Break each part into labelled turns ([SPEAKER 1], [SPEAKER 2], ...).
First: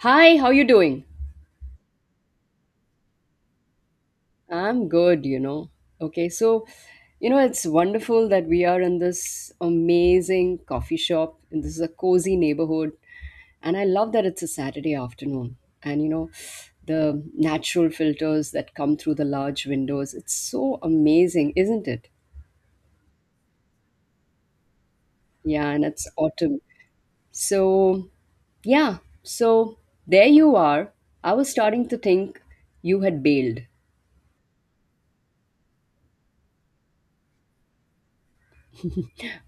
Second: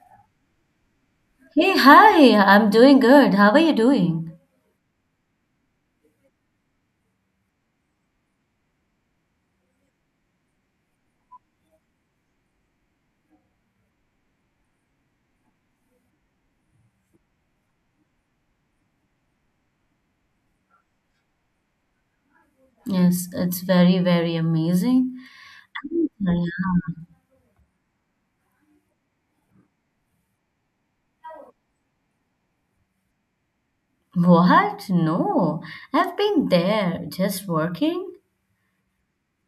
[SPEAKER 1] Hi, how you doing?
[SPEAKER 2] Hey, hi, I'm doing good. How are you doing?
[SPEAKER 1] I'm good, you know. Okay, so you know it's wonderful that we are in this amazing coffee shop and this is a cozy neighborhood and I love that it's a Saturday afternoon and you know the natural filters that come through the large windows. It's so amazing, isn't it?
[SPEAKER 2] Yes, it's very, very amazing.
[SPEAKER 1] Yeah, and it's autumn.
[SPEAKER 2] Yeah.
[SPEAKER 1] So, yeah, so there you are. I was starting to think you had bailed.
[SPEAKER 2] What? No, I've been there just working.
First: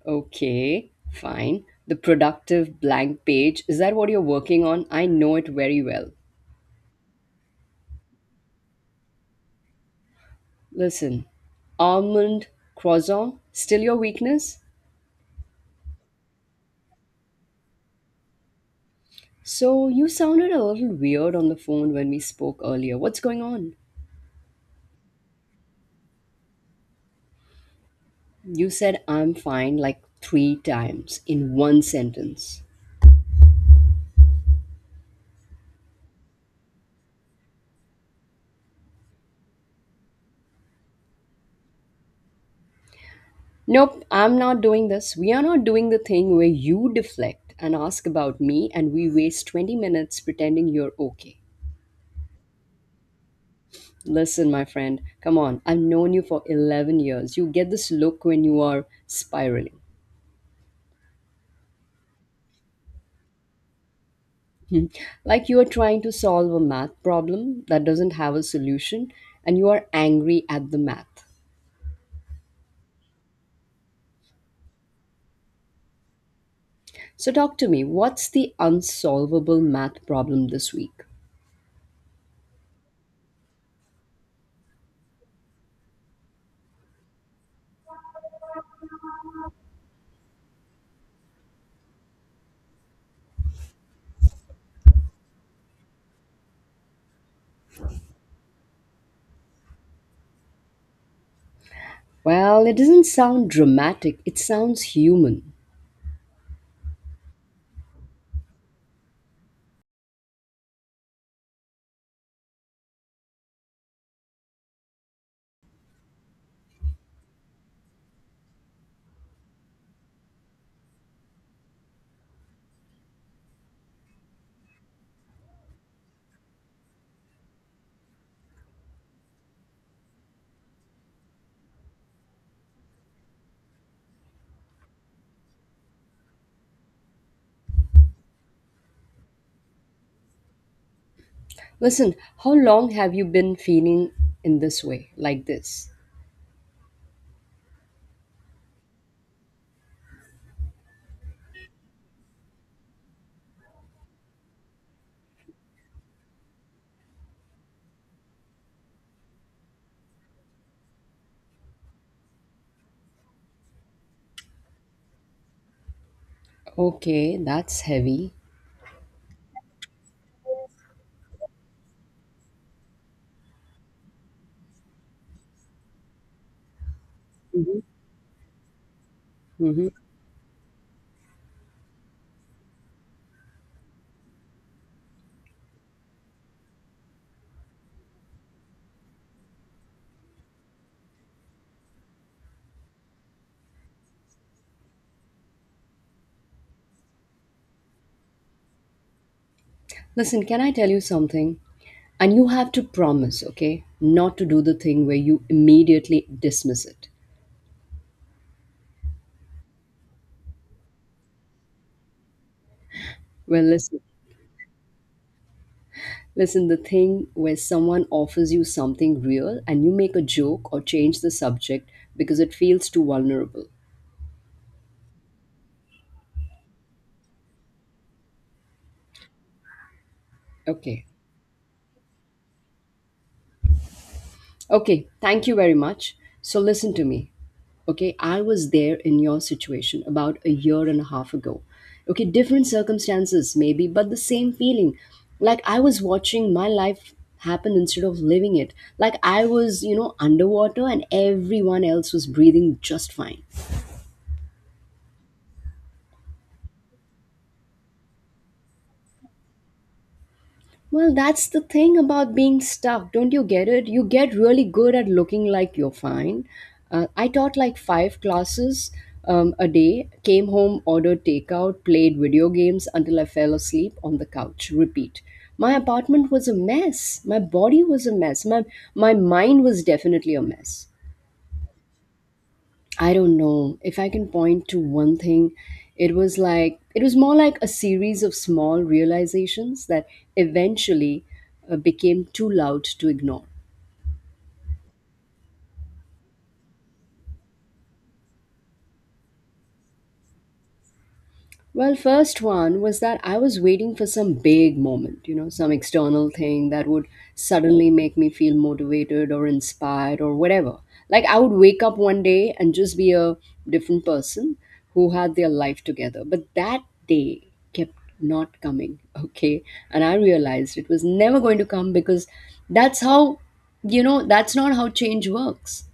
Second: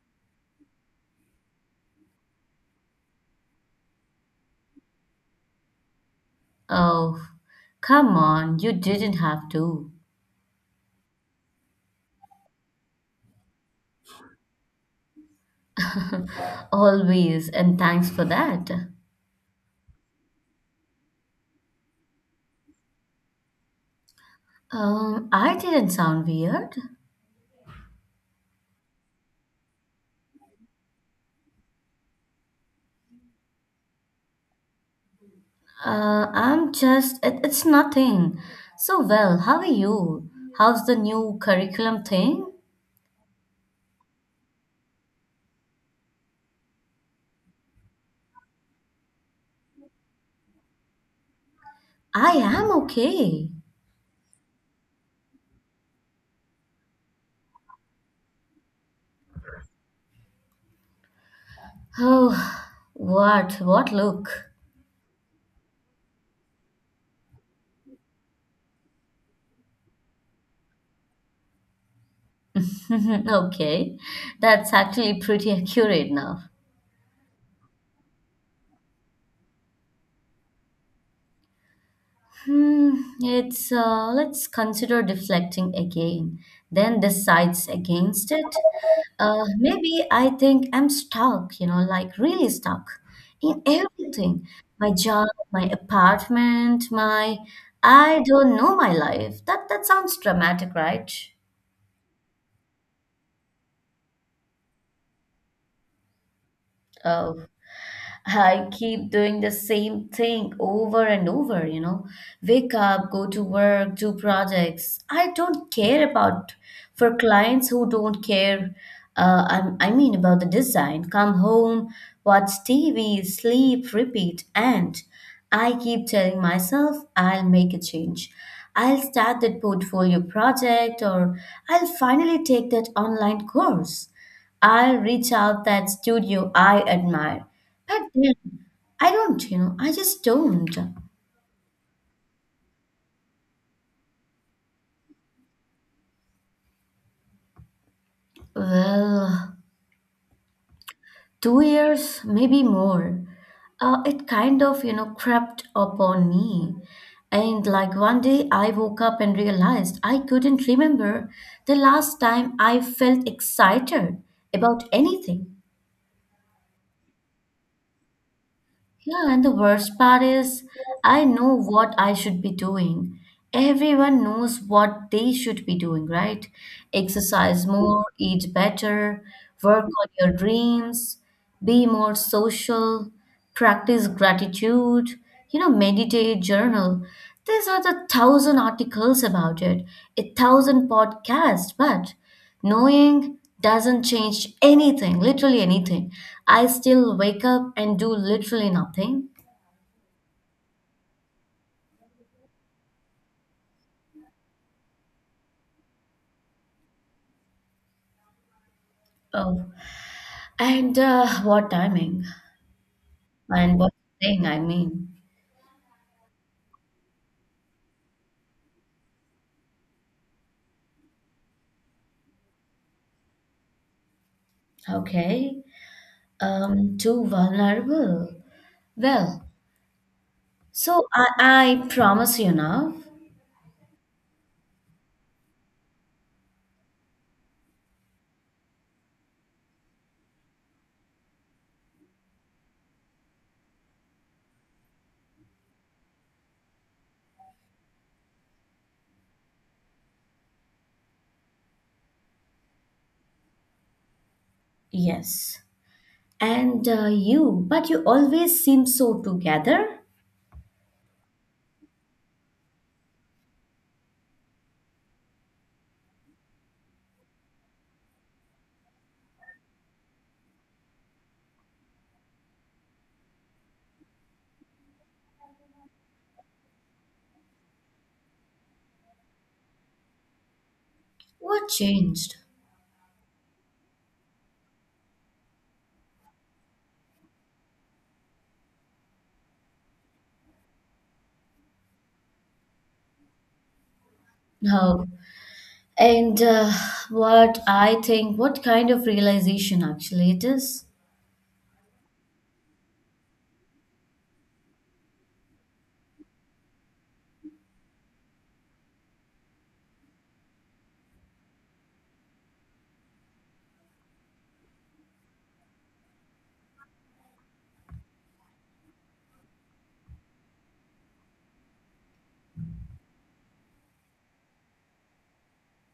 [SPEAKER 1] Okay, fine. The productive blank page, is that what you're working on? I know it very well.
[SPEAKER 2] Oh, come on, you didn't have to.
[SPEAKER 1] Listen, almond croissant, still your weakness?
[SPEAKER 2] Always, and thanks for that.
[SPEAKER 1] So, you sounded a little weird on the phone when we spoke earlier. What's going on?
[SPEAKER 2] I didn't sound weird.
[SPEAKER 1] You said I'm fine like three times in one sentence.
[SPEAKER 2] I'm just, it's nothing. So, well, how are you? How's the new curriculum thing?
[SPEAKER 1] Nope, I'm not doing this. We are not doing the thing where you deflect and ask about me and we waste 20 minutes pretending you're okay.
[SPEAKER 2] I am okay.
[SPEAKER 1] Listen, my friend, come on. I've known you for 11 years. You get this look when you are spiraling.
[SPEAKER 2] Oh, what? What look?
[SPEAKER 1] Hmm. Like you are trying to solve a math problem that doesn't have a solution and you are angry at the math.
[SPEAKER 2] Okay, that's actually pretty accurate now.
[SPEAKER 1] So, talk to me. What's the unsolvable math problem this week?
[SPEAKER 2] Hmm, it's let's consider deflecting again, then decides against it. Maybe I think I'm stuck, you know, like really stuck in everything. My job, my apartment, my I don't know my life. That sounds dramatic, right?
[SPEAKER 1] Well, it doesn't sound dramatic, it sounds human.
[SPEAKER 2] Oh. I keep doing the same thing over and over, you know. Wake up, go to work, do projects. I don't care about for clients who don't care. I mean about the design. Come home, watch TV, sleep, repeat, and I keep telling myself I'll make a change. I'll start that portfolio project, or I'll finally take that online course. I'll reach out that studio I admire. God damn. I just don't.
[SPEAKER 1] Listen, how long have you been feeling in this way, like this?
[SPEAKER 2] Well, 2 years, maybe more. It kind of, you know, crept upon me. And like one day I woke up and realized I couldn't remember the last time I felt excited about anything.
[SPEAKER 1] Okay, that's heavy.
[SPEAKER 2] Yeah, and the worst part is, I know what I should be doing. Everyone knows what they should be doing, right? Exercise more, eat better, work
[SPEAKER 1] Hmm.
[SPEAKER 2] on your dreams, be more social, practice gratitude, you know, meditate, journal. These are the thousand articles about it, a thousand podcasts, but knowing doesn't change anything, literally anything. I still wake up and do literally nothing.
[SPEAKER 1] Listen, can I tell you something? And you have to promise, okay, not to do the thing where you immediately dismiss it.
[SPEAKER 2] Oh, and what timing
[SPEAKER 1] Well,
[SPEAKER 2] and what
[SPEAKER 1] listen,
[SPEAKER 2] thing I mean.
[SPEAKER 1] listen, the thing where someone offers you something real and you make a joke or change the subject because it feels too vulnerable.
[SPEAKER 2] Okay, too vulnerable. Well,
[SPEAKER 1] Okay,
[SPEAKER 2] so I promise you now.
[SPEAKER 1] okay, thank you very much. So listen to me. Okay, I was there in your situation about a year and a half ago. Okay, different circumstances maybe, but the same feeling. Like I was watching my life happen instead of living it. Like I was, you know, underwater and everyone else was breathing just fine.
[SPEAKER 2] Yes. And but you always seem so together.
[SPEAKER 1] Well, that's the thing about being stuck. Don't you get it? You get really good at looking like you're fine. I taught like five classes a day, came home, ordered takeout, played video games until I fell asleep on the couch. Repeat. My apartment was a mess. My body was a mess. My mind was definitely a mess.
[SPEAKER 2] What changed?
[SPEAKER 1] I don't know if I can point to one thing. It was more like a series of small realizations that eventually became too loud to ignore.
[SPEAKER 2] Oh, and what I think, what kind of realization actually it is?
[SPEAKER 1] Well, first one was that I was waiting for some big moment, you know, some external thing that would suddenly make me feel motivated or inspired or whatever. Like I would wake up one day and just be a different person who had their life together. But that day kept not coming, okay? And I realized it was never going to come because that's how, you know, that's not how change works.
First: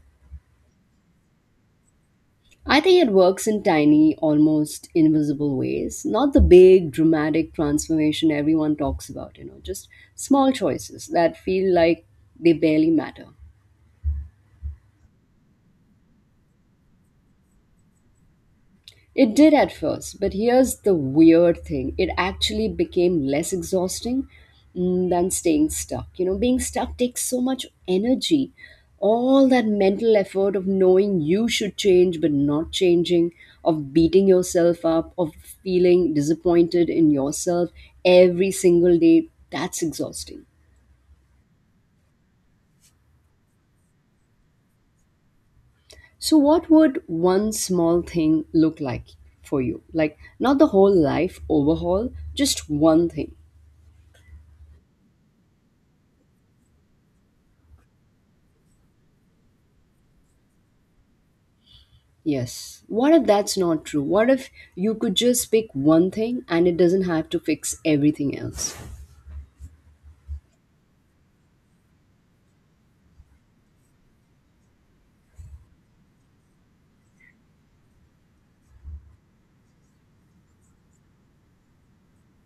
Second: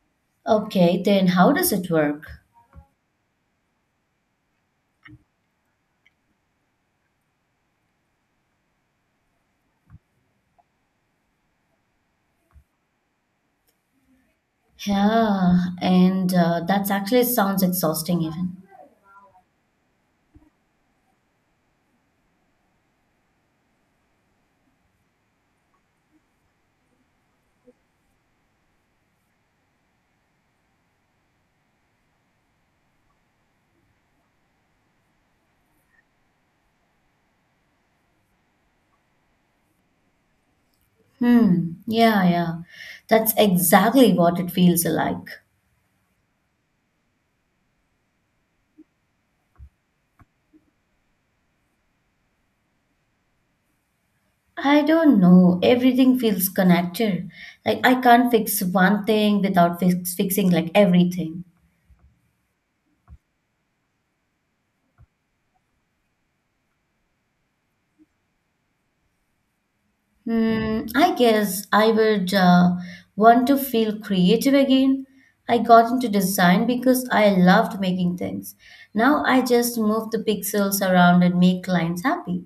[SPEAKER 2] Okay, then how does it work?
[SPEAKER 1] I think it works in tiny, almost invisible ways, not the big dramatic transformation everyone talks about, you know, just small choices that feel like they barely matter.
[SPEAKER 2] Yeah, and that's actually sounds exhausting even.
[SPEAKER 1] It did at first, but here's the weird thing. It actually became less exhausting than staying stuck. You know, being stuck takes so much energy. All that mental effort of knowing you should change but not changing, of beating yourself up, of feeling disappointed in yourself every single day, that's exhausting.
[SPEAKER 2] Hmm, yeah, yeah. That's exactly what it feels like.
[SPEAKER 1] So, what would one small thing look like for you? Like, not the whole life overhaul, just one thing.
[SPEAKER 2] I don't know. Everything feels connected. Like I can't fix one thing without fixing like everything.
[SPEAKER 1] Yes. What if that's not true? What if you could just pick one thing and it doesn't have to fix everything else?
[SPEAKER 2] Hmm, I guess I would want to feel creative again. I got into design because I loved making things. Now I just move the pixels around and make clients happy.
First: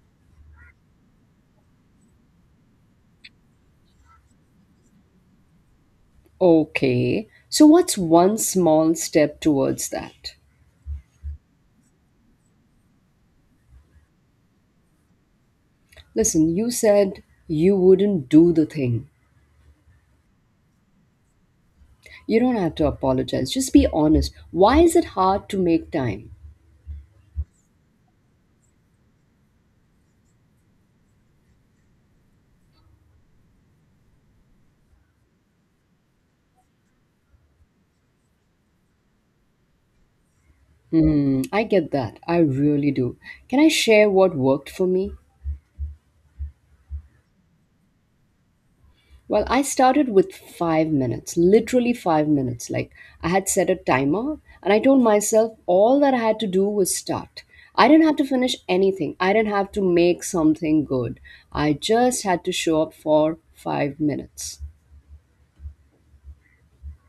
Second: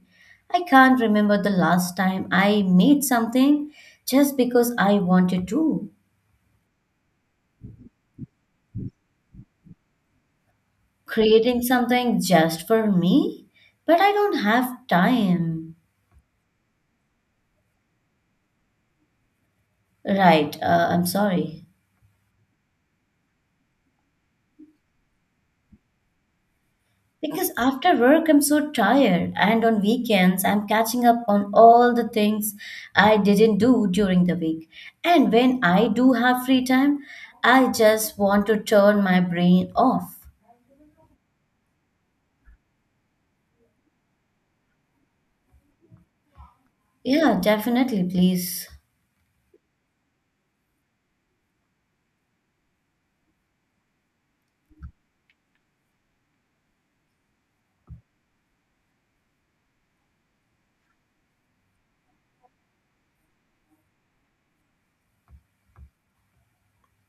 [SPEAKER 2] I can't remember the last time I made something just because I wanted to.
[SPEAKER 1] Okay. So, what's one small step towards that?
[SPEAKER 2] Creating something just for me? But I don't have time.
[SPEAKER 1] Listen, you said you wouldn't do the thing.
[SPEAKER 2] Right, I'm sorry.
[SPEAKER 1] You don't have to apologize. Just be honest. Why is it hard to make time?
[SPEAKER 2] Because after work, I'm so tired, and on weekends, I'm catching up on all the things I didn't do during the week. And when I do have free time, I just want to turn my brain off.
[SPEAKER 1] Hmm, I get that. I really do. Can I share what worked for me?
[SPEAKER 2] Yeah, definitely, please.
[SPEAKER 1] Well, I started with 5 minutes, literally 5 minutes. Like I had set a timer and I told myself all that I had to do was start. I didn't have to finish anything, I didn't have to make something good. I just had to show up for 5 minutes.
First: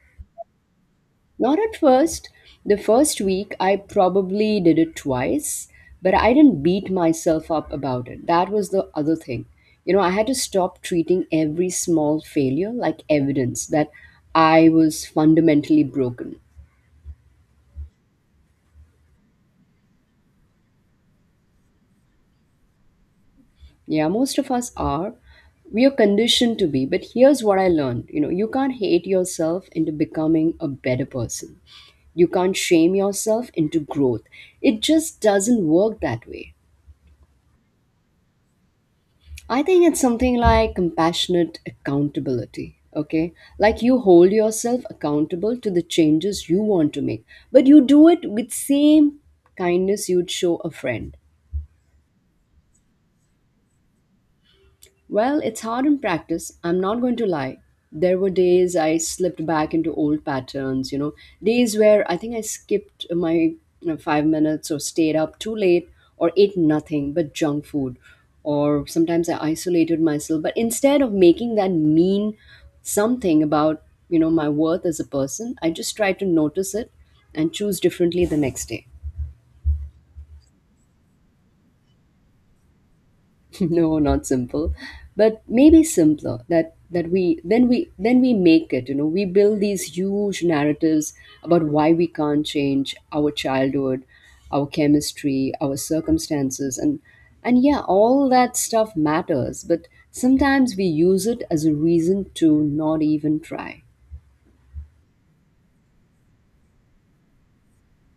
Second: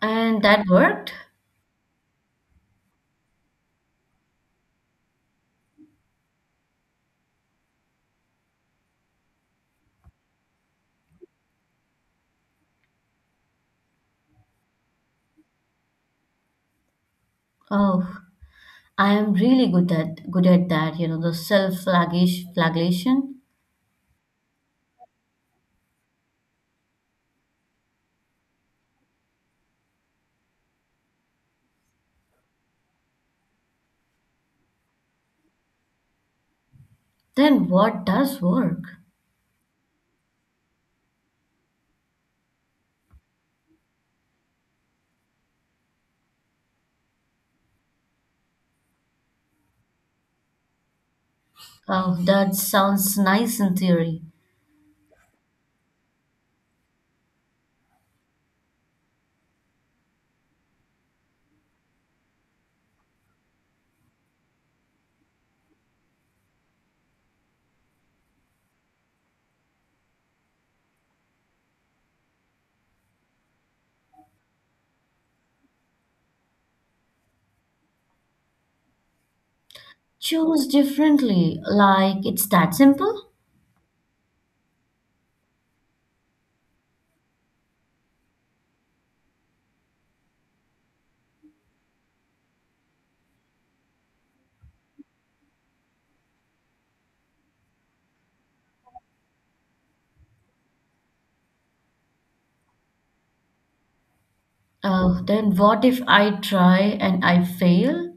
[SPEAKER 2] And that worked?
[SPEAKER 1] Not at first. The first week, I probably did it twice, but I didn't beat myself up about it. That was the other thing. You know, I had to stop treating every small failure like evidence that I was fundamentally broken.
[SPEAKER 2] Oh, I am really good at that, you know, the self-flagellation.
[SPEAKER 1] Yeah, most of us are. We are conditioned to be, but here's what I learned. You know, you can't hate yourself into becoming a better person. You can't shame yourself into growth. It just doesn't work that way.
[SPEAKER 2] Then what does work?
[SPEAKER 1] I think it's something like compassionate accountability. Okay. Like you hold yourself accountable to the changes you want to make, but you do it with same kindness you'd show a friend.
[SPEAKER 2] Oh, that sounds nice in theory.
[SPEAKER 1] Well, it's hard in practice. I'm not going to lie. There were days I slipped back into old patterns, you know, days where I think I skipped my 5 minutes or stayed up too late or ate nothing but junk food. Or sometimes I isolated myself. But instead of making that mean something about you know, my worth as a person, I just try to notice it and choose differently the next day.
[SPEAKER 2] Choose differently, like it's that simple?
[SPEAKER 1] No, not simple, but maybe simpler that we make it. You know, we build these huge narratives about why we can't change: our childhood, our chemistry, our circumstances, and yeah, all that stuff matters, but sometimes we use it as a reason to not even try.
[SPEAKER 2] Oh, then what if I try and I fail?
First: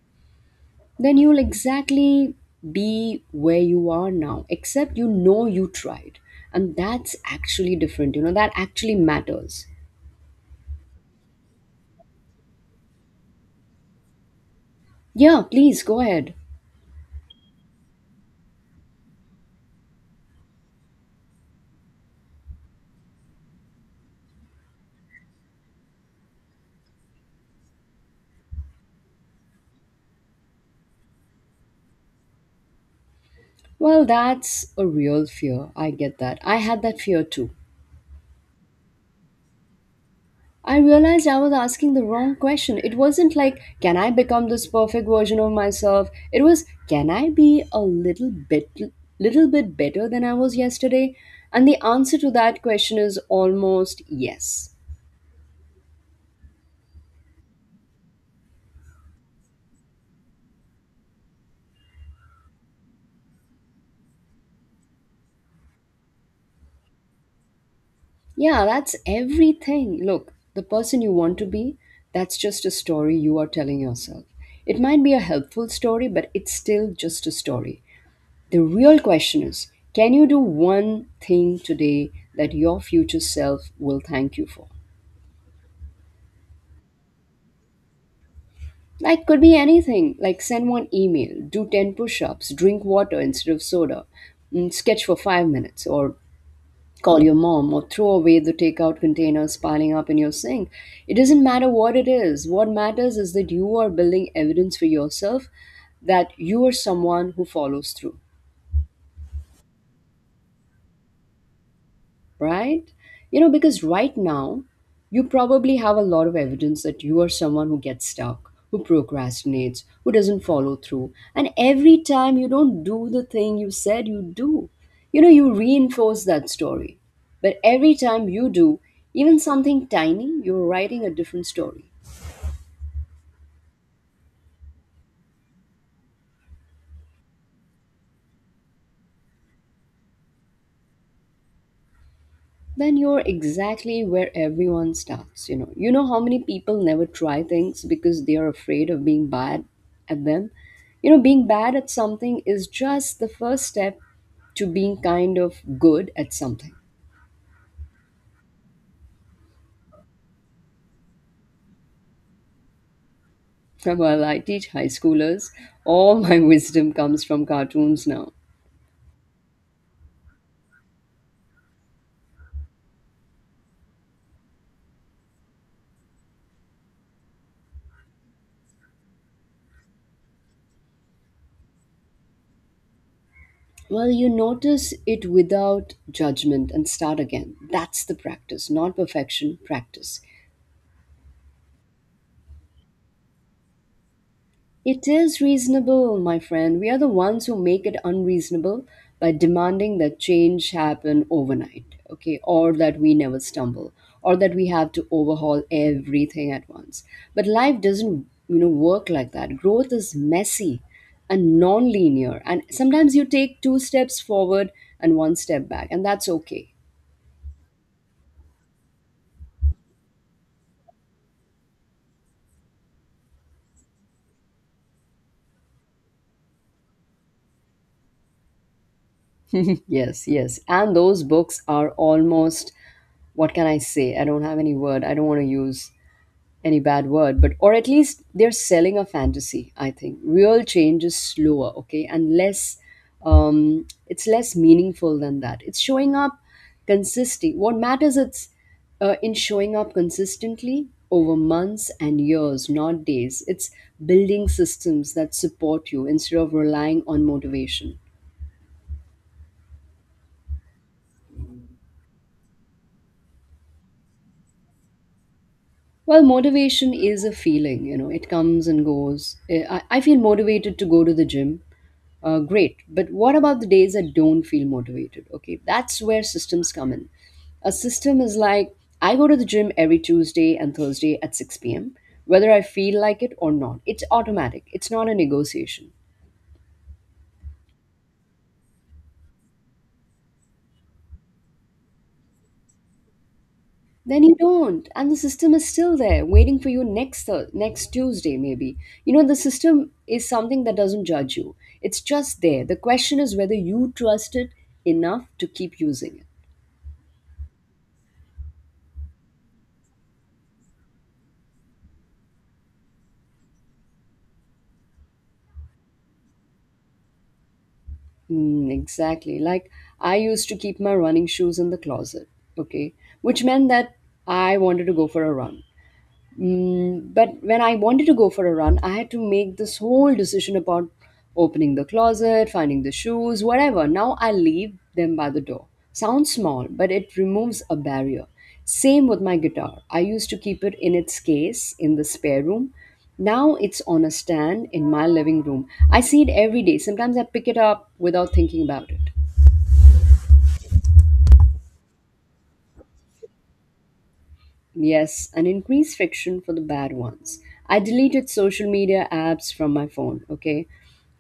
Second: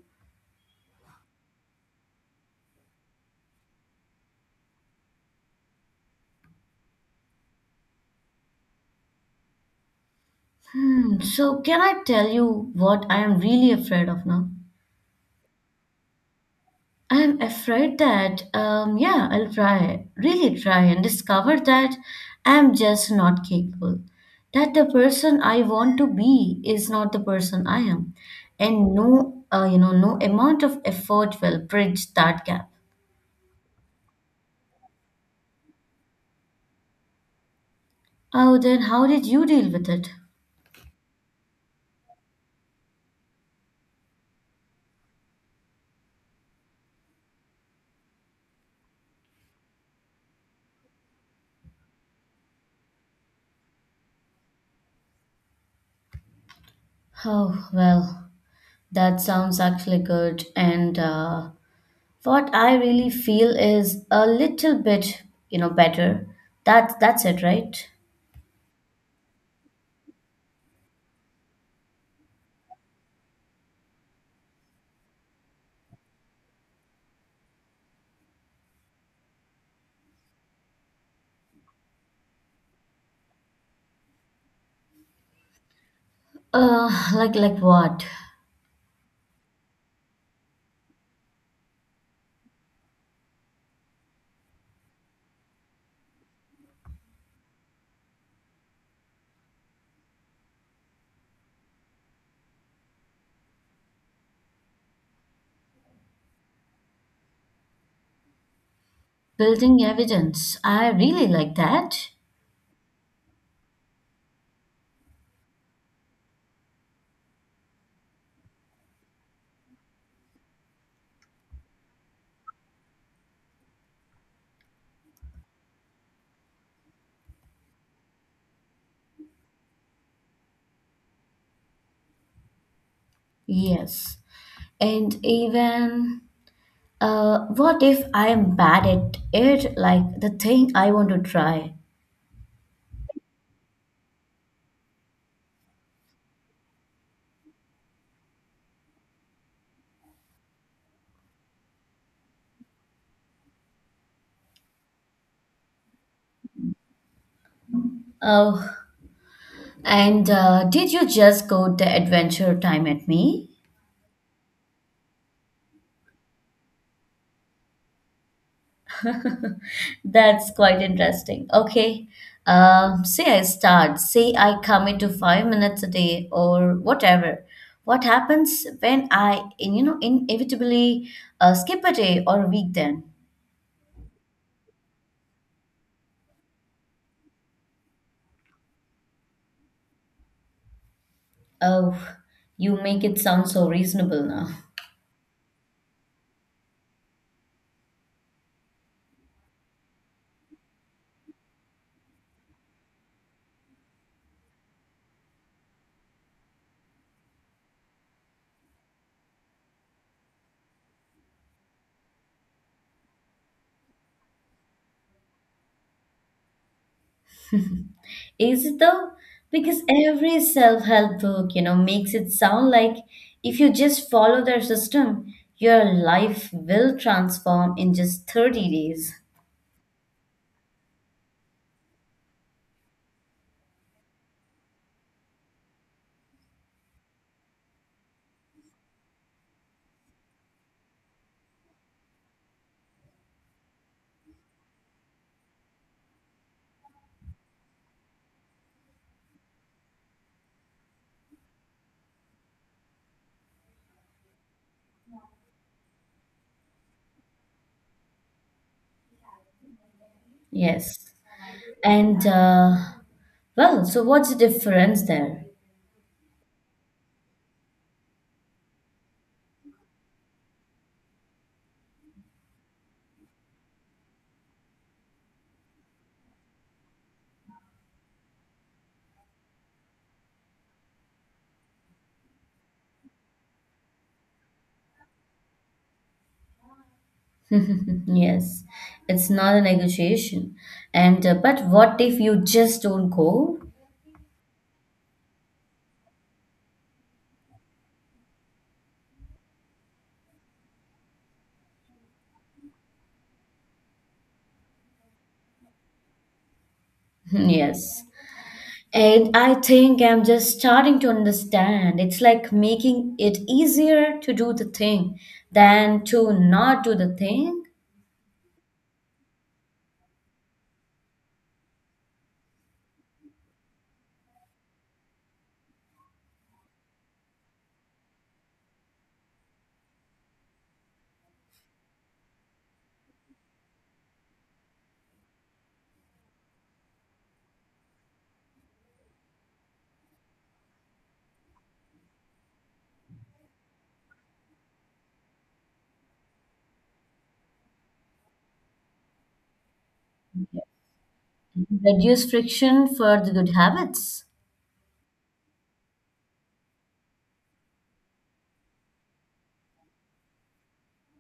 [SPEAKER 1] Then you'll exactly be where you are now, except you know you tried. And that's actually different, you know, that actually matters.
[SPEAKER 2] Hmm, so can I tell you what I am really afraid of now?
[SPEAKER 1] Yeah, please go ahead.
[SPEAKER 2] I am afraid that, yeah, I'll try, really try and discover that I am just not capable. That the person I want to be is not the person I am. And no, no amount of effort will bridge that gap.
[SPEAKER 1] Well, that's a real fear. I get that. I had that fear too.
[SPEAKER 2] Oh, then how did you deal with it?
[SPEAKER 1] I realized I was asking the wrong question. It wasn't like, can I become this perfect version of myself? It was, can I be a little bit better than I was yesterday? And the answer to that question is almost yes.
[SPEAKER 2] Oh, well, that sounds actually good. And what I really feel is a little bit, you know, better. That's it, right?
[SPEAKER 1] Yeah, that's everything. Look, the person you want to be, that's just a story you are telling yourself. It might be a helpful story, but it's still just a story. The real question is, can you do one thing today that your future self will thank you for?
[SPEAKER 2] Like what?
[SPEAKER 1] Like, could be anything, like send one email, do 10 push ups, drink water instead of soda, sketch for 5 minutes, or call your mom, or throw away the takeout containers piling up in your sink. It doesn't matter what it is. What matters is that you are building evidence for yourself that you are someone who follows through.
[SPEAKER 2] Building evidence. I really like that.
[SPEAKER 1] Right? You know, because right now, you probably have a lot of evidence that you are someone who gets stuck, who procrastinates, who doesn't follow through. And every time you don't do the thing you said you do, you know, you reinforce that story. But every time you do, even something tiny, you're writing a different story.
[SPEAKER 2] Yes. And even what if I am bad at it? Like the thing I want to try.
[SPEAKER 1] Then you're exactly where everyone starts. You know, you know how many people never try things because they are afraid of being bad at them. You know, being bad at something is just the first step to being kind of good at something.
[SPEAKER 2] Oh, and did you just go the adventure time at me?
[SPEAKER 1] Well, I teach high schoolers. All my wisdom comes from cartoons now.
[SPEAKER 2] That's quite interesting. Okay. Say I start, say I commit to 5 minutes a day or whatever. What happens when you know, inevitably skip a day or a week then?
[SPEAKER 1] Well, you notice it without judgment and start again. That's the practice, not perfection, practice.
[SPEAKER 2] Oh, you make it sound so reasonable now.
[SPEAKER 1] It is reasonable, my friend. We are the ones who make it unreasonable by demanding that change happen overnight, okay, or that we never stumble, or that we have to overhaul everything at once. But life doesn't, you know, work like that. Growth is messy and non-linear, and sometimes you take two steps forward and one step back, and that's okay.
[SPEAKER 2] Is it though? Because every self-help book, you know, makes it sound like if you just follow their system, your life will transform in just 30 days.
[SPEAKER 1] Yes, yes. And those books are almost, what can I say? I don't have any word. I don't want to use any bad word, but or at least they're selling a fantasy. I think real change is slower, okay, and less. It's less meaningful than that. It's showing up consistently. What matters it's in showing up consistently over months and years, not days. It's building systems that support you instead of relying on motivation.
[SPEAKER 2] Yes. And well, so what's the difference there?
[SPEAKER 1] Well, motivation is a feeling, you know, it comes and goes. I feel motivated to go to the gym. Great. But what about the days that don't feel motivated? Okay, that's where systems come in. A system is like I go to the gym every Tuesday and Thursday at 6 p.m., whether I feel like it or not. It's automatic, it's not a negotiation.
[SPEAKER 2] Yes, it's not a negotiation. And but what if you just don't go?
[SPEAKER 1] Then you don't, and the system is still there waiting for you next next tuesday maybe. You know, the system is something that doesn't judge you. It's just there. The question is whether you trust it enough to keep using it.
[SPEAKER 2] Yes. And I think I'm just starting to understand. It's like making it easier to do the thing than to not do the thing.
[SPEAKER 1] Mm, exactly. Like, I used to keep my running shoes in the closet, okay? Which meant that I wanted to go for a run. But when I wanted to go for a run, I had to make this whole decision about opening the closet, finding the shoes, whatever. Now I leave them by the door. Sounds small, but it removes a barrier. Same with my guitar. I used to keep it in its case in the spare room. Now it's on a stand in my living room. I see it every day. Sometimes I pick it up without thinking about it.
[SPEAKER 2] Reduce friction for the good habits.
[SPEAKER 1] Yes, and increased friction for the bad ones. I deleted social media apps from my phone, okay?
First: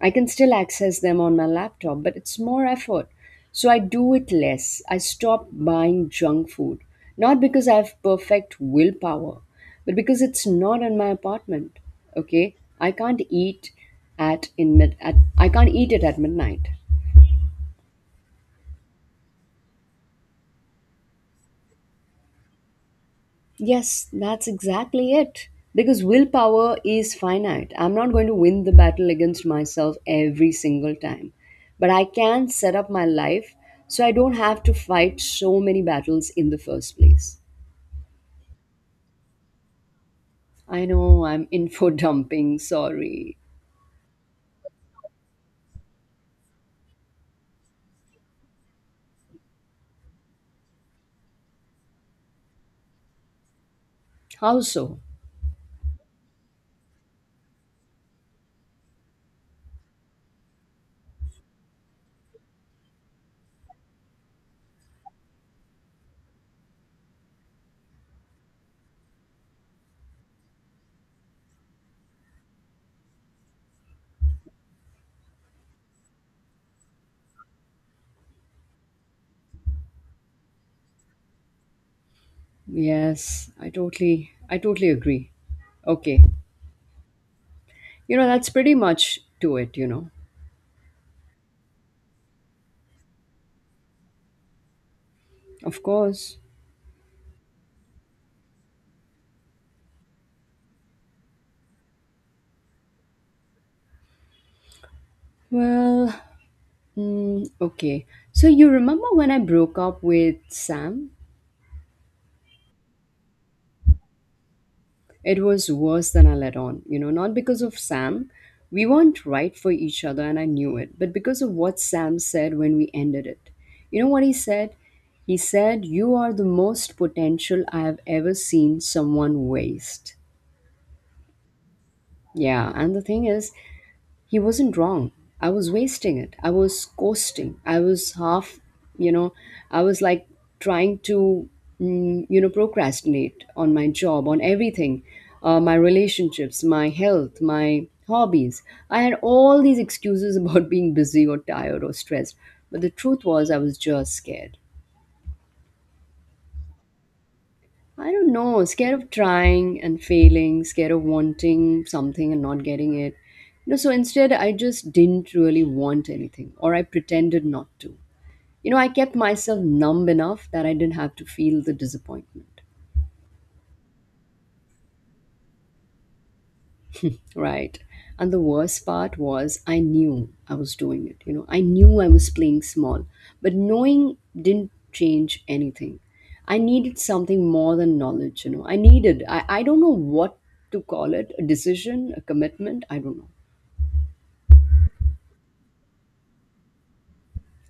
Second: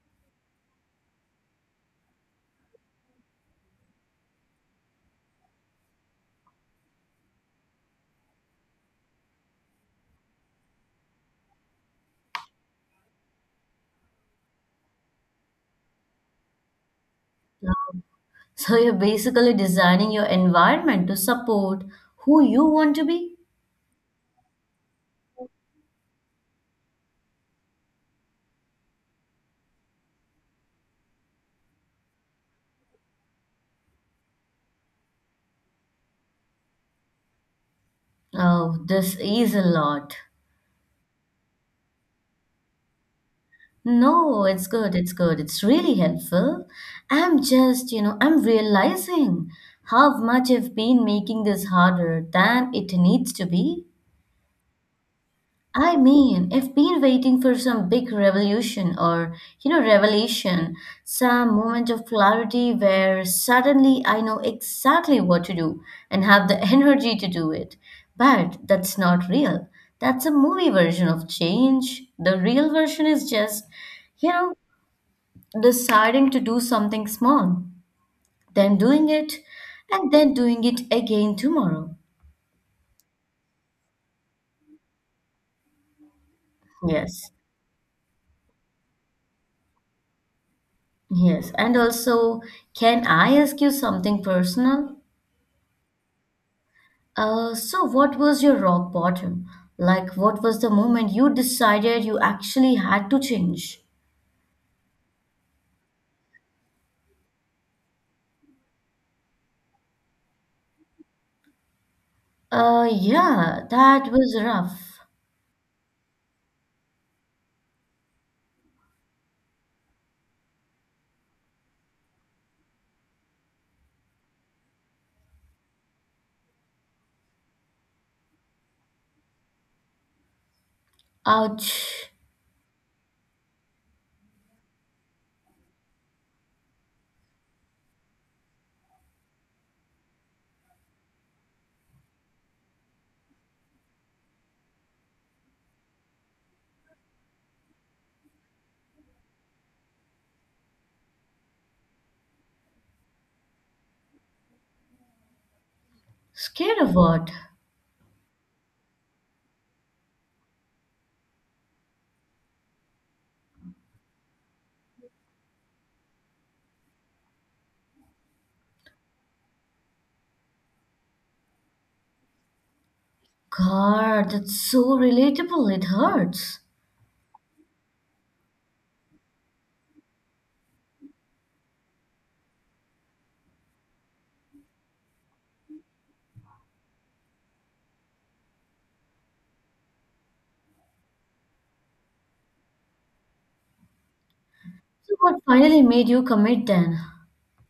[SPEAKER 1] I can still access them on my laptop, but it's more effort. So I do it less. I stop buying junk food. Not because I have perfect willpower, but because it's not in my apartment, okay? I can't eat at in mid at I can't eat it at midnight.
[SPEAKER 2] So you're basically designing your environment to support who you want to be.
[SPEAKER 1] Yes, that's exactly it. Because willpower is finite. I'm not going to win the battle against myself every single time. But I can set up my life so I don't have to fight so many battles in the first place.
[SPEAKER 2] Oh, this is a lot.
[SPEAKER 1] I know I'm info dumping, sorry.
[SPEAKER 2] No, it's good. It's good. It's really helpful. I'm just, you know, I'm realizing how much I've been making this harder than it needs to be.
[SPEAKER 1] How so?
[SPEAKER 2] I mean, I've been waiting for some big revolution or, you know, revelation, some moment of clarity where suddenly I know exactly what to do and have the energy to do it. But that's not real. That's a movie version of change. The real version is just, you know, deciding to do something small, then doing it, and then doing it again tomorrow.
[SPEAKER 1] Yes, I totally agree. Okay.
[SPEAKER 2] Yes.
[SPEAKER 1] You know, that's pretty much to it, you know.
[SPEAKER 2] Yes, and also, can I ask you something personal?
[SPEAKER 1] Of course.
[SPEAKER 2] So what was your rock bottom? Like, what was the moment you decided you actually had to change?
[SPEAKER 1] Well, mm, okay. So you remember when I broke up with Sam?
[SPEAKER 2] Yeah, that was rough.
[SPEAKER 1] It was worse than I let on, you know, not because of Sam. We weren't right for each other and I knew it, but because of what Sam said when we ended it. You know what he said? He said, "You are the most potential I have ever seen someone waste."
[SPEAKER 2] Ouch.
[SPEAKER 1] Yeah, and the thing is, he wasn't wrong. I was wasting it. I was coasting. I was half, you know, I was like trying to, you know, procrastinate on my job, on everything, my relationships, my health, my hobbies. I had all these excuses about being busy or tired or stressed. But the truth was, I was just scared.
[SPEAKER 2] Scared of what?
[SPEAKER 1] I don't know, scared of trying and failing, scared of wanting something and not getting it. You know, so instead I just didn't really want anything, or I pretended not to. You know, I kept myself numb enough that I didn't have to feel the disappointment.
[SPEAKER 2] God, that's so relatable. It hurts.
[SPEAKER 1] Right. And the worst part was I knew I was doing it. You know, I knew I was playing small, but knowing didn't change anything. I needed something more than knowledge, you know. I needed, I don't know what to call it, a decision, a commitment, I don't know.
[SPEAKER 2] So what finally made you commit then?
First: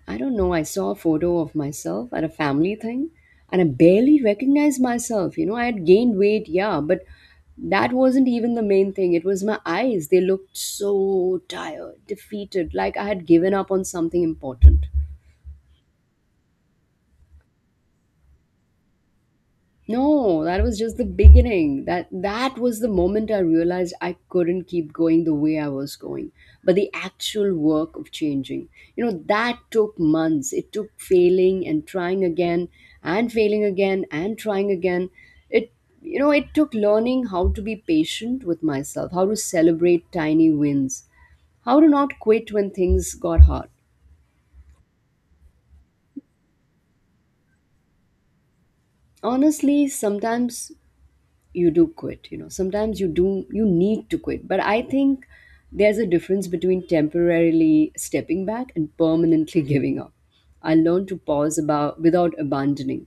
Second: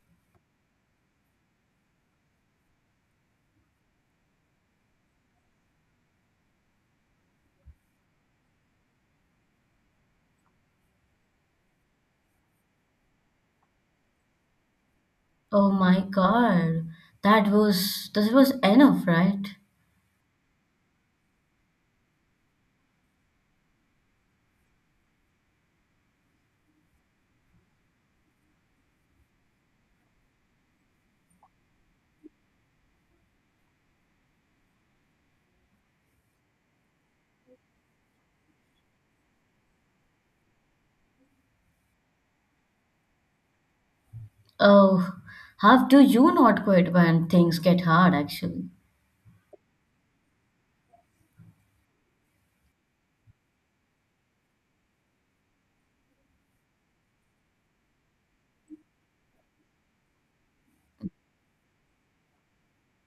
[SPEAKER 1] I don't know. I saw a photo of myself at a family thing and I barely recognized myself. You know, I had gained weight, yeah, but that wasn't even the main thing. It was my eyes. They looked so tired, defeated, like I had given up on something important.
[SPEAKER 2] Oh my God, that was enough, right?
[SPEAKER 1] No, that was just the beginning. That was the moment I realized I couldn't keep going the way I was going. But the actual work of changing, you know, that took months. It took failing and trying again and failing again and trying again. It, you know, it took learning how to be patient with myself, how to celebrate tiny wins, how to not quit when things got hard.
[SPEAKER 2] Oh, how do you not quit when things get hard, actually?
[SPEAKER 1] Honestly, sometimes you do quit, you know. Sometimes you do, you need to quit. But I think there's a difference between temporarily stepping back and permanently giving up. I learned to pause about without abandoning,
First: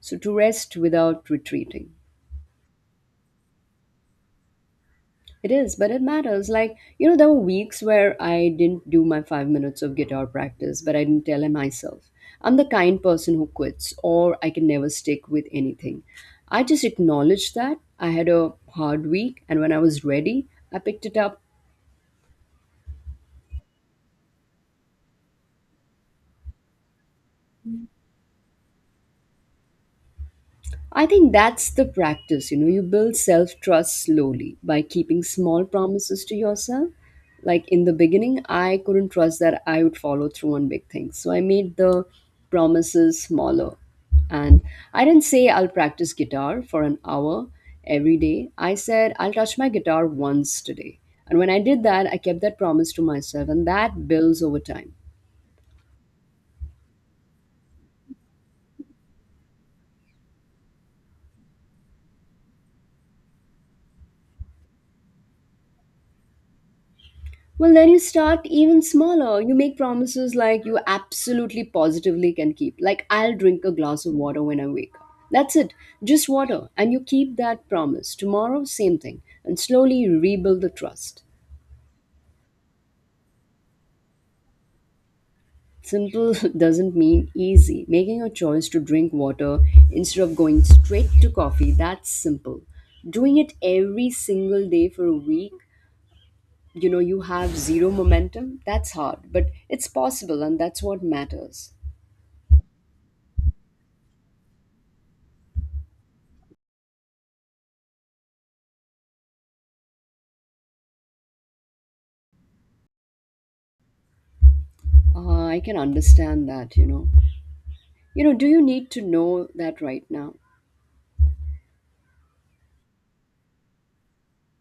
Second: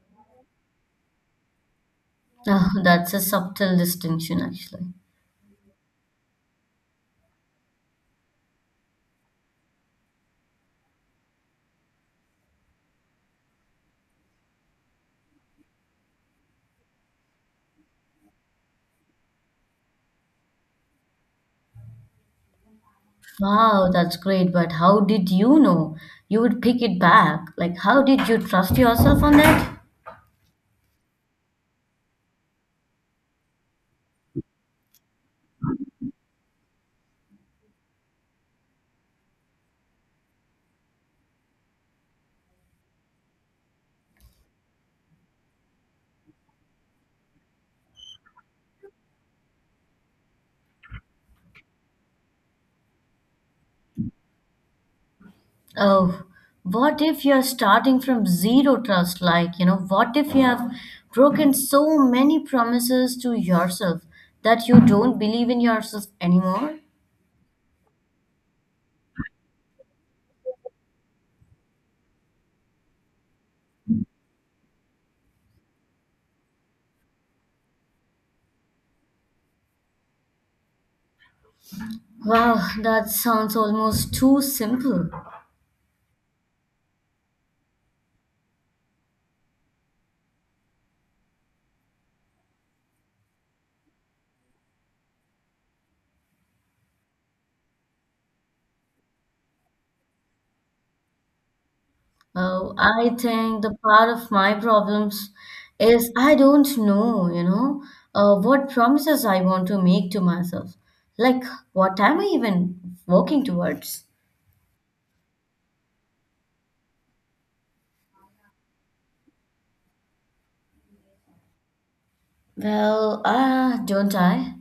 [SPEAKER 1] so to rest without retreating.
[SPEAKER 2] Oh, that's a subtle distinction, actually.
[SPEAKER 1] It is, but it matters. Like, you know, there were weeks where I didn't do my 5 minutes of guitar practice, but I didn't tell him myself. I'm the kind person who quits, or I can never stick with anything. I just acknowledged that I had a hard week, and when I was ready, I picked it up.
[SPEAKER 2] Wow, that's great, but how did you know you would pick it back? Like, how did you trust yourself on that?
[SPEAKER 1] I think that's the practice. You know, you build self trust slowly by keeping small promises to yourself. Like in the beginning, I couldn't trust that I would follow through on big things. So I made the promises smaller. And I didn't say I'll practice guitar for an hour every day. I said I'll touch my guitar once today. And when I did that, I kept that promise to myself, and that builds over time.
[SPEAKER 2] Oh, what if you're starting from zero trust? Like, you know, what if you have broken so many promises to yourself that you don't believe in yourself anymore?
[SPEAKER 1] Well, then you start even smaller. You make promises like you absolutely positively can keep. Like, I'll drink a glass of water when I wake up. That's it, just water. And you keep that promise. Tomorrow, same thing. And slowly you rebuild the trust.
[SPEAKER 2] Wow, that sounds almost too simple.
[SPEAKER 1] Simple doesn't mean easy. Making a choice to drink water instead of going straight to coffee, that's simple. Doing it every single day for a week, you know, you have zero momentum, that's hard. But it's possible, and that's what matters.
[SPEAKER 2] Oh, I think the part of my problems is I don't know, you know, what promises I want to make to myself. Like, what am I even working towards?
[SPEAKER 1] I can understand that, you know. You know, do you need to know that right now?
[SPEAKER 2] Well, ah, don't I?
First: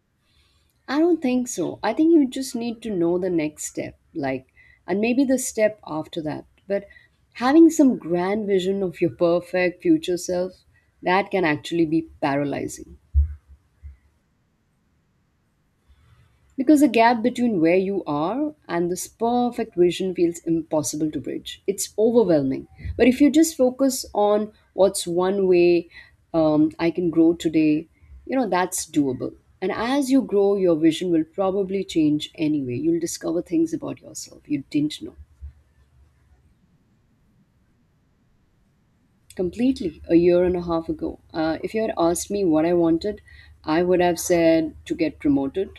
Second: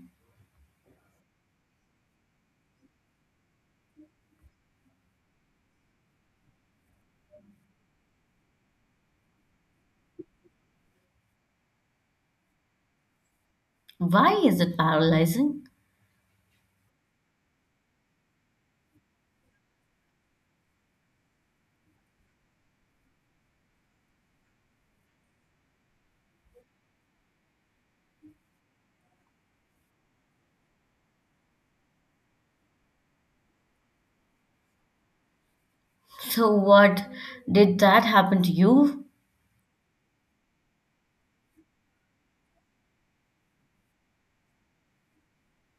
[SPEAKER 1] I don't think so. I think you just need to know the next step, like, and maybe the step after that. But having some grand vision of your perfect future self, that can actually be paralyzing.
[SPEAKER 2] Why is it paralyzing?
[SPEAKER 1] Because the gap between where you are and this perfect vision feels impossible to bridge. It's overwhelming. But if you just focus on what's one way I can grow today, you know, that's doable. And as you grow, your vision will probably change anyway. You'll discover things about yourself you didn't know.
[SPEAKER 2] So, what did that happen to you?
[SPEAKER 1] Completely, a year and a half ago. If you had asked me what I wanted, I would have said to get promoted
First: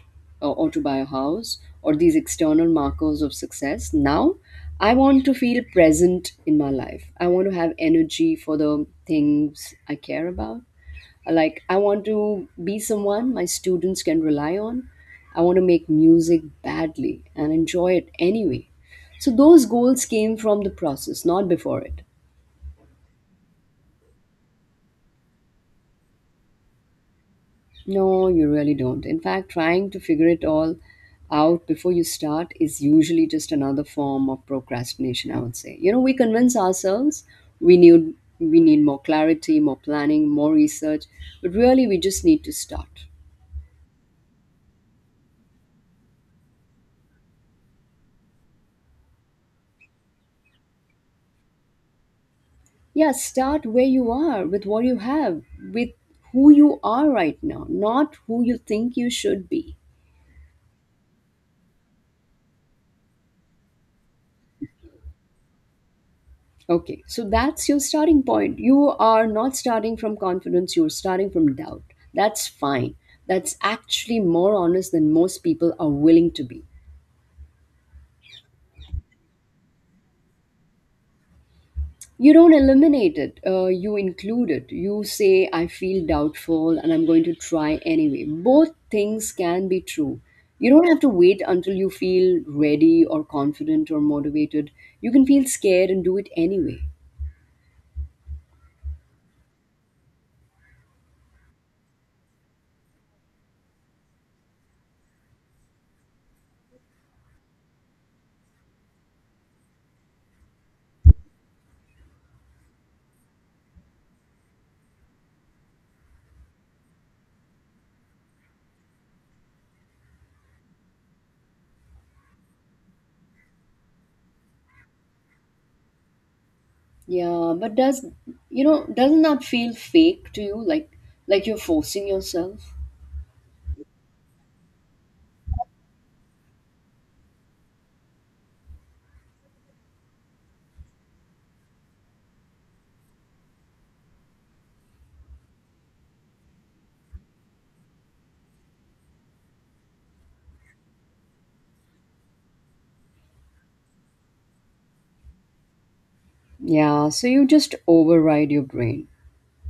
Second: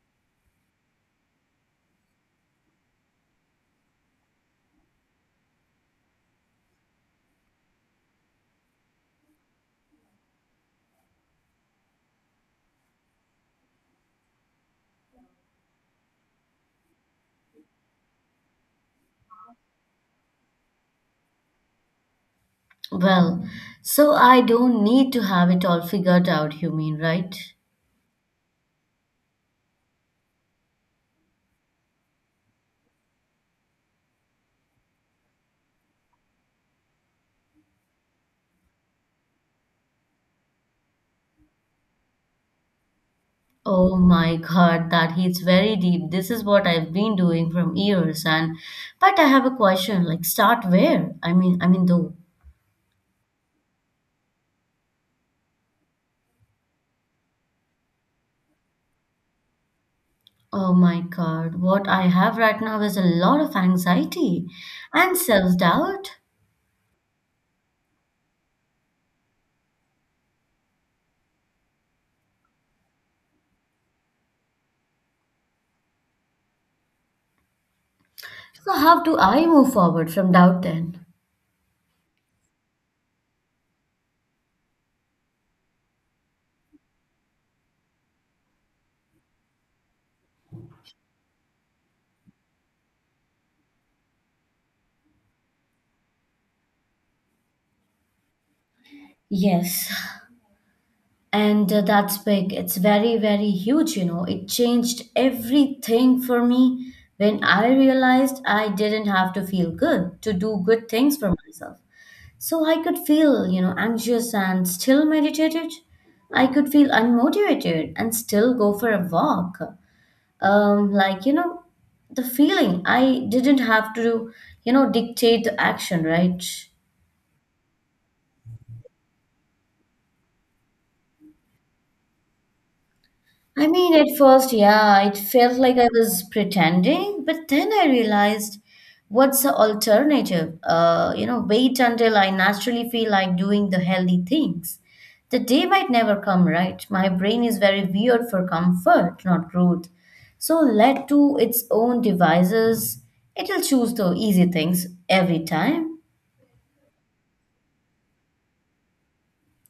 [SPEAKER 1] or to buy a house or these external markers of success. Now, I want to feel present in my life. I want to have energy for the things I care about. Like, I want to be someone my students can rely on. I want to make music badly and enjoy it anyway. So, those goals came from the process, not before it.
[SPEAKER 2] Well, so I don't need to have it all figured out, you mean, right?
[SPEAKER 1] No, you really don't. In fact, trying to figure it all out before you start is usually just another form of procrastination, I would say. You know, we convince ourselves we need more clarity, more planning, more research, but really we just need to start.
[SPEAKER 2] Oh my God, that hits very deep. This is what I've been doing from years and but I have a question, like start where? I mean though.
[SPEAKER 1] Yeah, start where you are, with what you have, with who you are right now, not who you think you should be.
[SPEAKER 2] Oh my God, what I have right now is a lot of anxiety and self-doubt.
[SPEAKER 1] Okay, so that's your starting point. You are not starting from confidence, you're starting from doubt. That's fine. That's actually more honest than most people are willing to be.
[SPEAKER 2] So how do I move forward from doubt then?
[SPEAKER 1] You don't eliminate it, you include it. You say, I feel doubtful and I'm going to try anyway. Both things can be true. You don't have to wait until you feel ready or confident or motivated. You can feel scared and do it anyway.
[SPEAKER 2] Yes, and that's big. It's very, very huge, you know. It changed everything for me when I realized I didn't have to feel good to do good things for myself. So I could feel, you know, anxious and still meditated. I could feel unmotivated and still go for a walk. Like, you know, the feeling I didn't have to, you know, dictate the action, right?
[SPEAKER 1] Yeah, but does, you know, doesn't that feel fake to you? Like you're forcing yourself?
[SPEAKER 2] I mean, at first, yeah, it felt like I was pretending, but then I realized what's the alternative? You know, wait until I naturally feel like doing the healthy things. The day might never come, right? My brain is very weird for comfort, not growth. So let to its own devices, it'll choose the easy things every time.
[SPEAKER 1] Yeah, so you just override your brain.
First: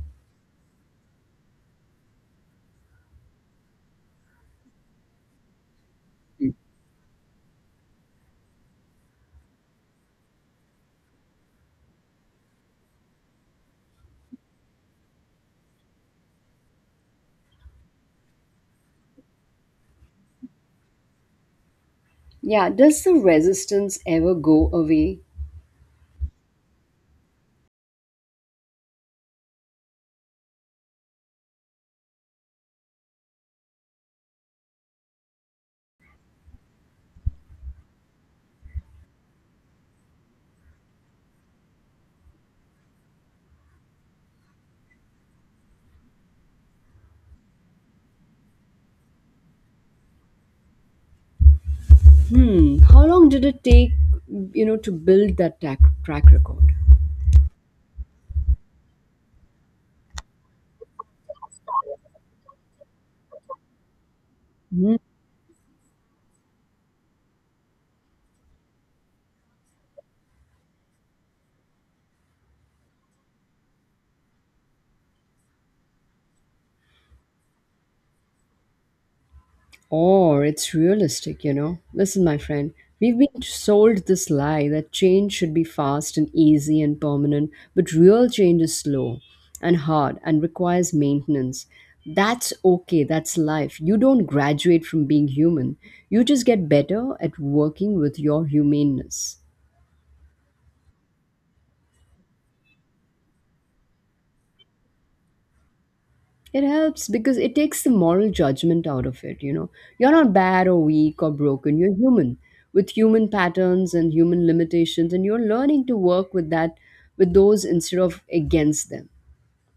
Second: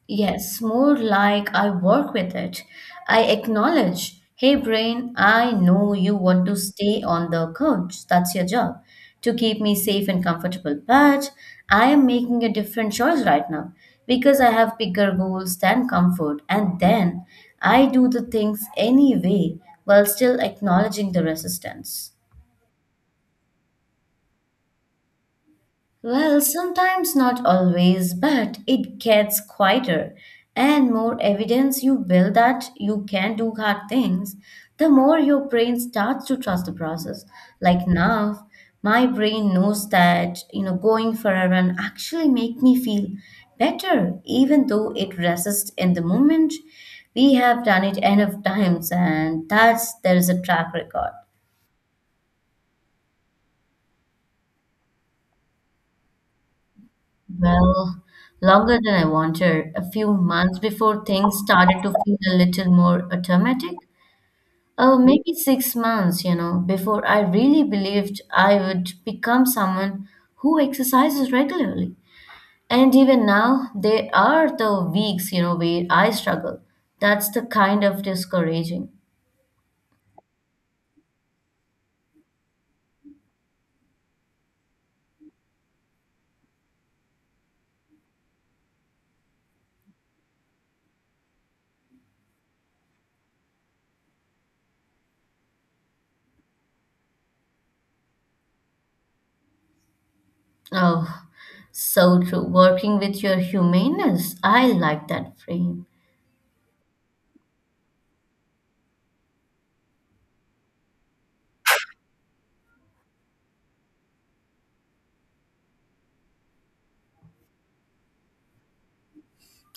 [SPEAKER 2] Yes, more like I work with it. I acknowledge, hey brain, I know you want to
[SPEAKER 1] Mm.
[SPEAKER 2] stay on the couch. That's your job to keep me safe and comfortable. But I am making a different choice right now because I have bigger goals than comfort. And then I do the things anyway while still acknowledging the resistance.
[SPEAKER 1] Yeah, does the resistance ever go away?
[SPEAKER 2] Well, sometimes not always, but it gets quieter. And more evidence you build that you can do hard things, the more your brain starts to trust the process. Like now, my brain knows that, you know, going for a run actually make me feel better, even though it resists in the moment. We have done it enough times, and that's there is a track record.
[SPEAKER 1] Hmm, how long did it take, you know, to build that track record?
[SPEAKER 2] Well, longer than I wanted. A few months before things started to feel a little more automatic. Oh, maybe 6 months, you know, before I really believed I would become someone who exercises regularly. And even now, there are the weeks, you know, where I struggle. That's the kind of discouraging.
[SPEAKER 1] Or it's realistic, you know. Listen, my friend, we've been sold this lie that change should be fast and easy and permanent, but real change is slow and hard and requires maintenance. That's okay, that's life. You don't graduate from being human, you just get better at working with your humaneness.
[SPEAKER 2] Oh, so true. Working with your humaneness. I like that frame.
[SPEAKER 1] It helps because it takes the moral judgment out of it, you know. You're not bad or weak or broken, you're human with human patterns and human limitations, and you're learning to work with that with those instead of against them.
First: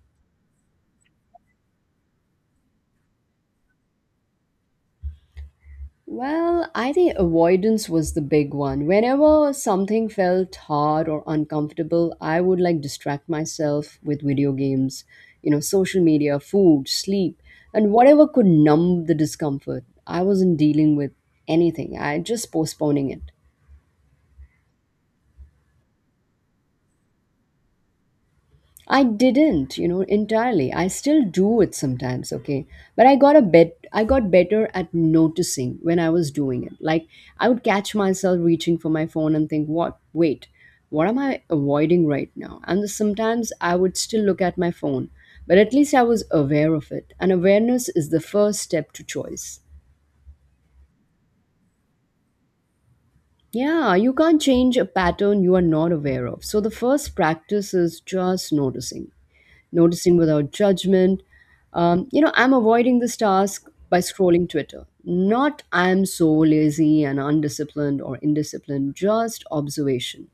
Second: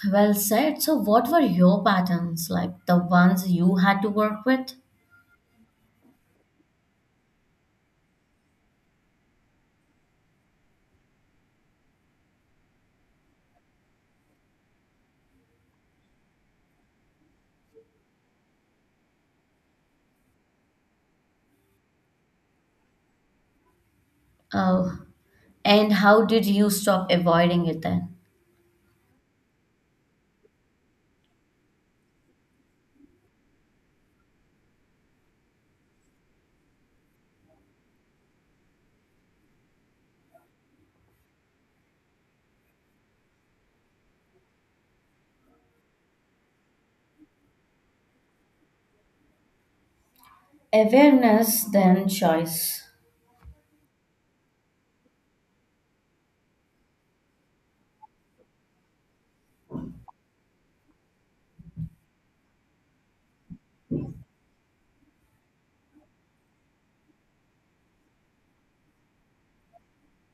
[SPEAKER 2] Well said. So, what were your patterns like, the ones you had to work with?
[SPEAKER 1] Well, I think avoidance was the big one. Whenever something felt hard or uncomfortable, I would like distract myself with video games, you know, social media, food, sleep, and whatever could numb the discomfort. I wasn't dealing with anything, I just postponing it.
[SPEAKER 2] Oh, and how did you stop avoiding it then?
[SPEAKER 1] I didn't, you know, entirely. I still do it sometimes, okay? But I got better at noticing when I was doing it. Like I would catch myself reaching for my phone and think, "What? Wait. What am I avoiding right now?" And sometimes I would still look at my phone, but at least I was aware of it. And awareness is the first step to choice.
[SPEAKER 2] Awareness, then choice.
[SPEAKER 1] Yeah, you can't change a pattern you are not aware of. So the first practice is just noticing. Noticing without judgment. You know, I'm avoiding this task by scrolling Twitter. Not I'm so lazy and undisciplined or indisciplined, just observation.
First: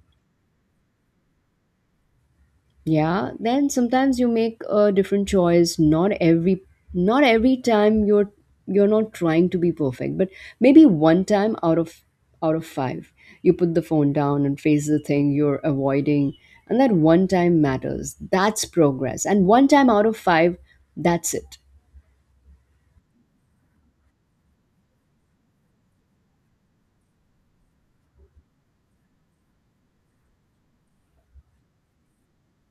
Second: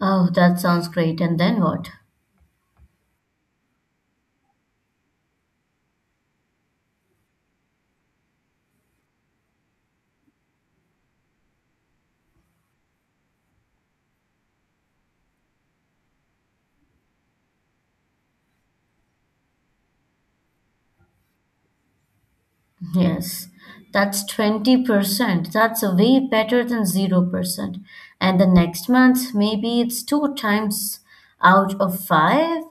[SPEAKER 2] Oh, that sounds great. And then what?
[SPEAKER 1] Yeah, then sometimes you make a different choice. Not every time you're not trying to be perfect, but maybe one time out of five, you put the phone down and face the thing you're avoiding. And that one time matters. That's progress. And one time out of five, that's it.
[SPEAKER 2] Yes, that's 20%. That's way better than 0%. And the next month, maybe it's two times out of 5.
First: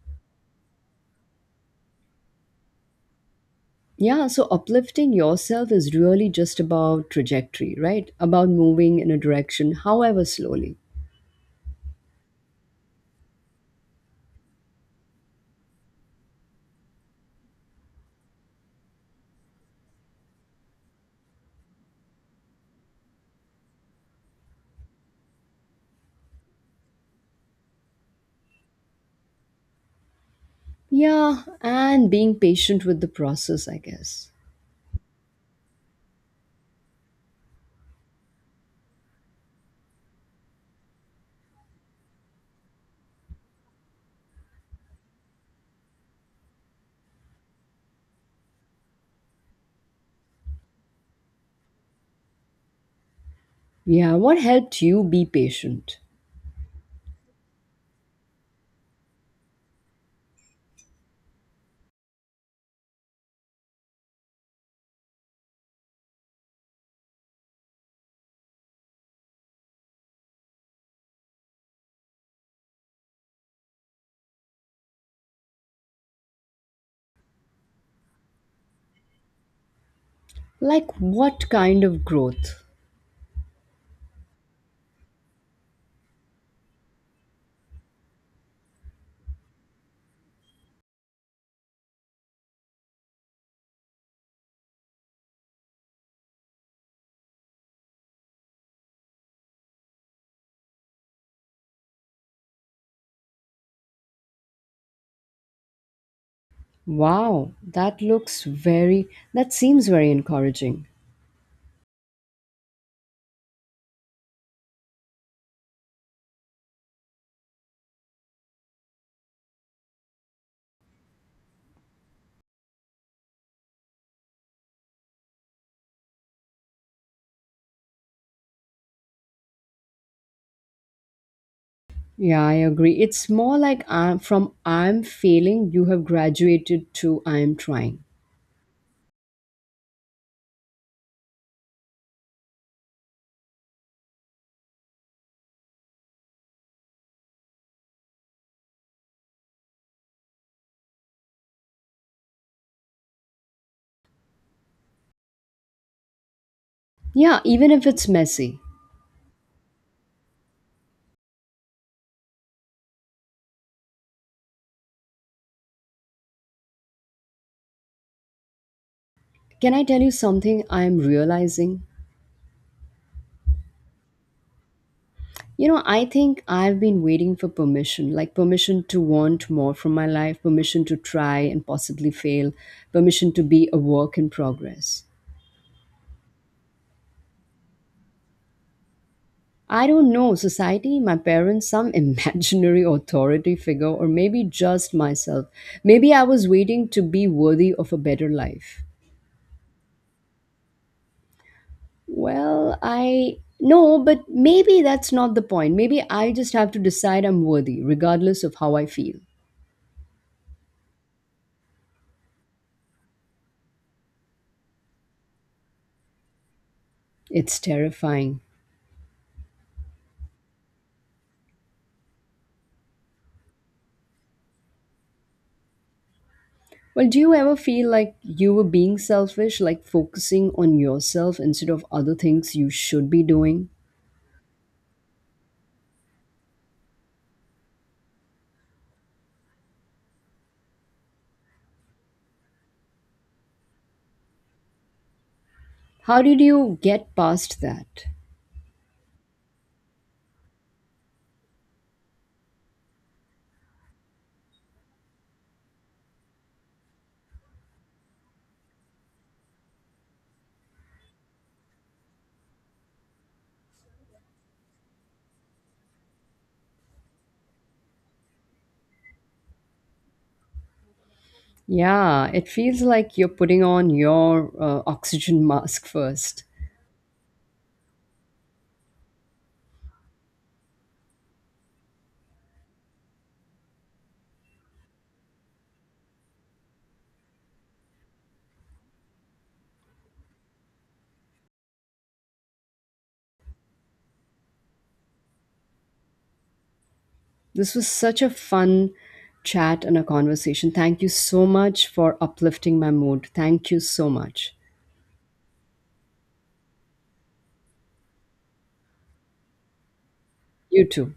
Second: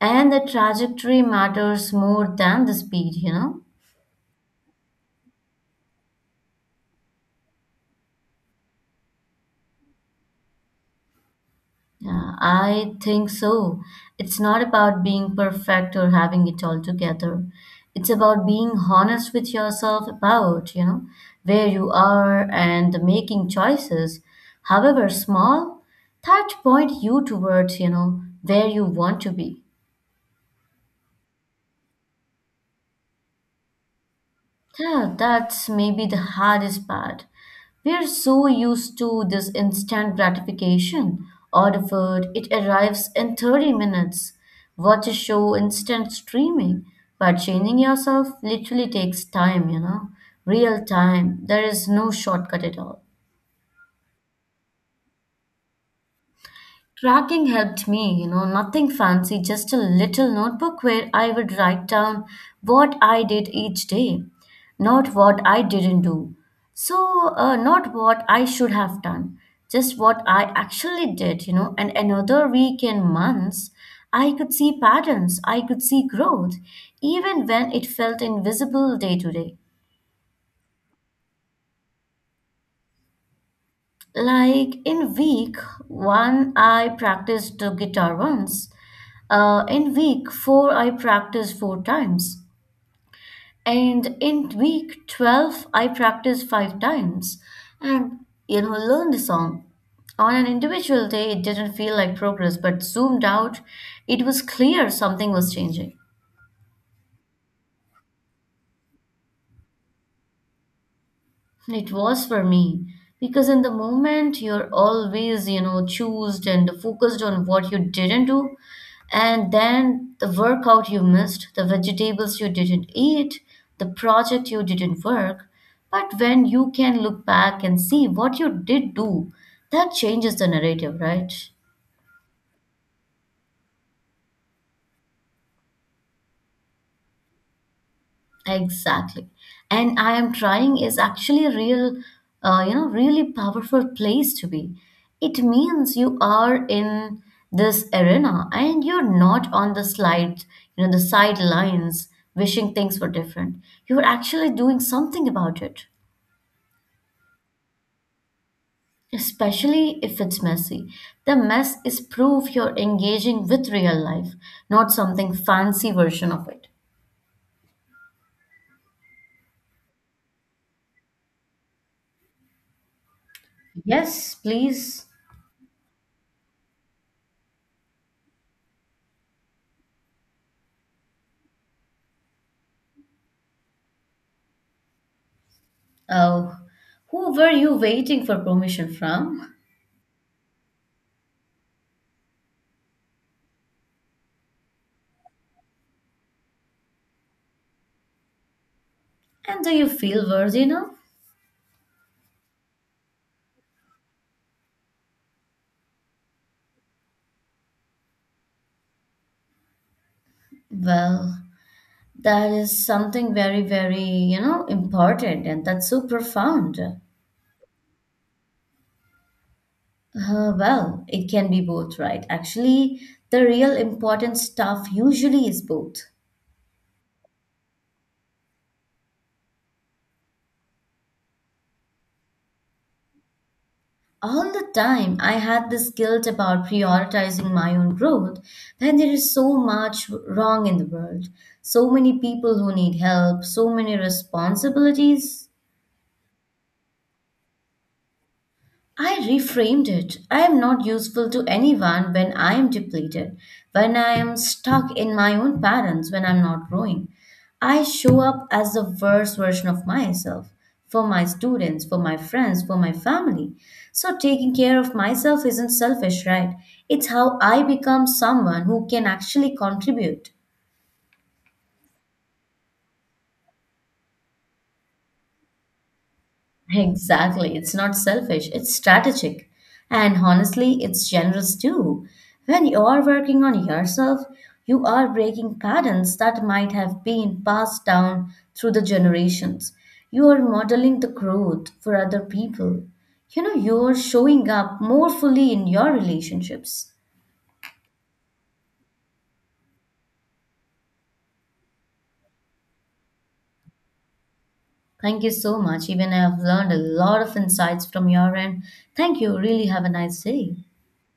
[SPEAKER 2] And the trajectory matters more than the speed, you know?
[SPEAKER 1] Yeah, so uplifting yourself is really just about trajectory, right? About moving in a direction, however slowly.
[SPEAKER 2] Yeah, I think so. It's not about being perfect or having it all together. It's about being honest with yourself about, you know, where you are and making choices, however small, that point you towards, where you want to be.
[SPEAKER 1] Yeah, and being patient with the process, I guess.
[SPEAKER 2] Yeah, that's maybe the hardest part. We're so used to this instant gratification. Order food, it arrives in 30 minutes. Watch a show, instant streaming. But changing yourself literally takes time, you know. Real time. There is no shortcut at all.
[SPEAKER 1] Yeah, what helped you be patient?
[SPEAKER 2] Tracking helped me, you know, nothing fancy, just a little notebook where I would write down what I did each day, not what I didn't do. So, not what I should have done, just what I actually did, you know. And another week and months, I could see patterns, I could see growth, even when it felt invisible day to day.
[SPEAKER 1] Like, what kind of growth?
[SPEAKER 2] Like in week one, I practiced the guitar once. In week four, I practiced four times. And in week 12, I practiced five times. And, you know, learned the song. On an individual day, it didn't feel like progress, but zoomed out, it was clear something was changing.
[SPEAKER 1] Wow, that looks very, that seems very encouraging.
[SPEAKER 2] It was for me because in the moment you're always, choosed and focused on what you didn't do, and then the workout you missed, the vegetables you didn't eat, the project you didn't work. But when you can look back and see what you did do, that changes the narrative, right?
[SPEAKER 1] Yeah, I agree. It's more like I'm, from I'm failing, you have graduated to I'm trying.
[SPEAKER 2] Exactly. And I am trying is actually a real, really powerful place to be. It means you are in this arena and you're not on the slide, the sidelines wishing things were different. You're actually doing something about it,
[SPEAKER 1] Yeah, even if it's messy.
[SPEAKER 2] especially if it's messy. The mess is proof you're engaging with real life, not something fancy version of it.
[SPEAKER 1] Can I tell you something I'm realizing?
[SPEAKER 2] Yes, please.
[SPEAKER 1] You know, I think I've been waiting for permission, like permission to want more from my life, permission to try and possibly fail, permission to be a work in progress.
[SPEAKER 2] Oh, who were you waiting for permission from?
[SPEAKER 1] I don't know, society, my parents, some imaginary authority figure, or maybe just myself. Maybe I was waiting to be worthy of a better life.
[SPEAKER 2] And do you feel worthy enough?
[SPEAKER 1] Well, I no, but maybe that's not the point. Maybe I just have to decide I'm worthy, regardless of how I feel.
[SPEAKER 2] Well, that is something very, very, important and that's so profound.
[SPEAKER 1] It's terrifying.
[SPEAKER 2] Well, it can be both, right? Actually, the real important stuff usually is both.
[SPEAKER 1] Well, do you ever feel like you were being selfish, like focusing on yourself instead of other things you should be doing?
[SPEAKER 2] All the time, I had this guilt about prioritizing my own growth, when there is so much wrong in the world, so many people who need help, so many responsibilities.
[SPEAKER 1] How did you get past that?
[SPEAKER 2] I reframed it. I am not useful to anyone when I am depleted, when I am stuck in my own patterns, when I'm not growing. I show up as the worst version of myself for my students, for my friends, for my family. So taking care of myself isn't selfish, right? It's how I become someone who can actually contribute.
[SPEAKER 1] Yeah, it feels like you're putting on your oxygen mask first.
[SPEAKER 2] Exactly. It's not selfish, it's strategic. And honestly, it's generous too. When you are working on yourself, you are breaking patterns that might have been passed down through the generations. You are modeling the growth for other people. You're showing up more fully in your relationships.
[SPEAKER 1] This was such a fun chat and a conversation. Thank you so much for uplifting my mood. Thank you so much.
[SPEAKER 2] Thank you so much. Even I have learned a lot of insights from your end. Thank you. Really have a nice day.
[SPEAKER 1] You too.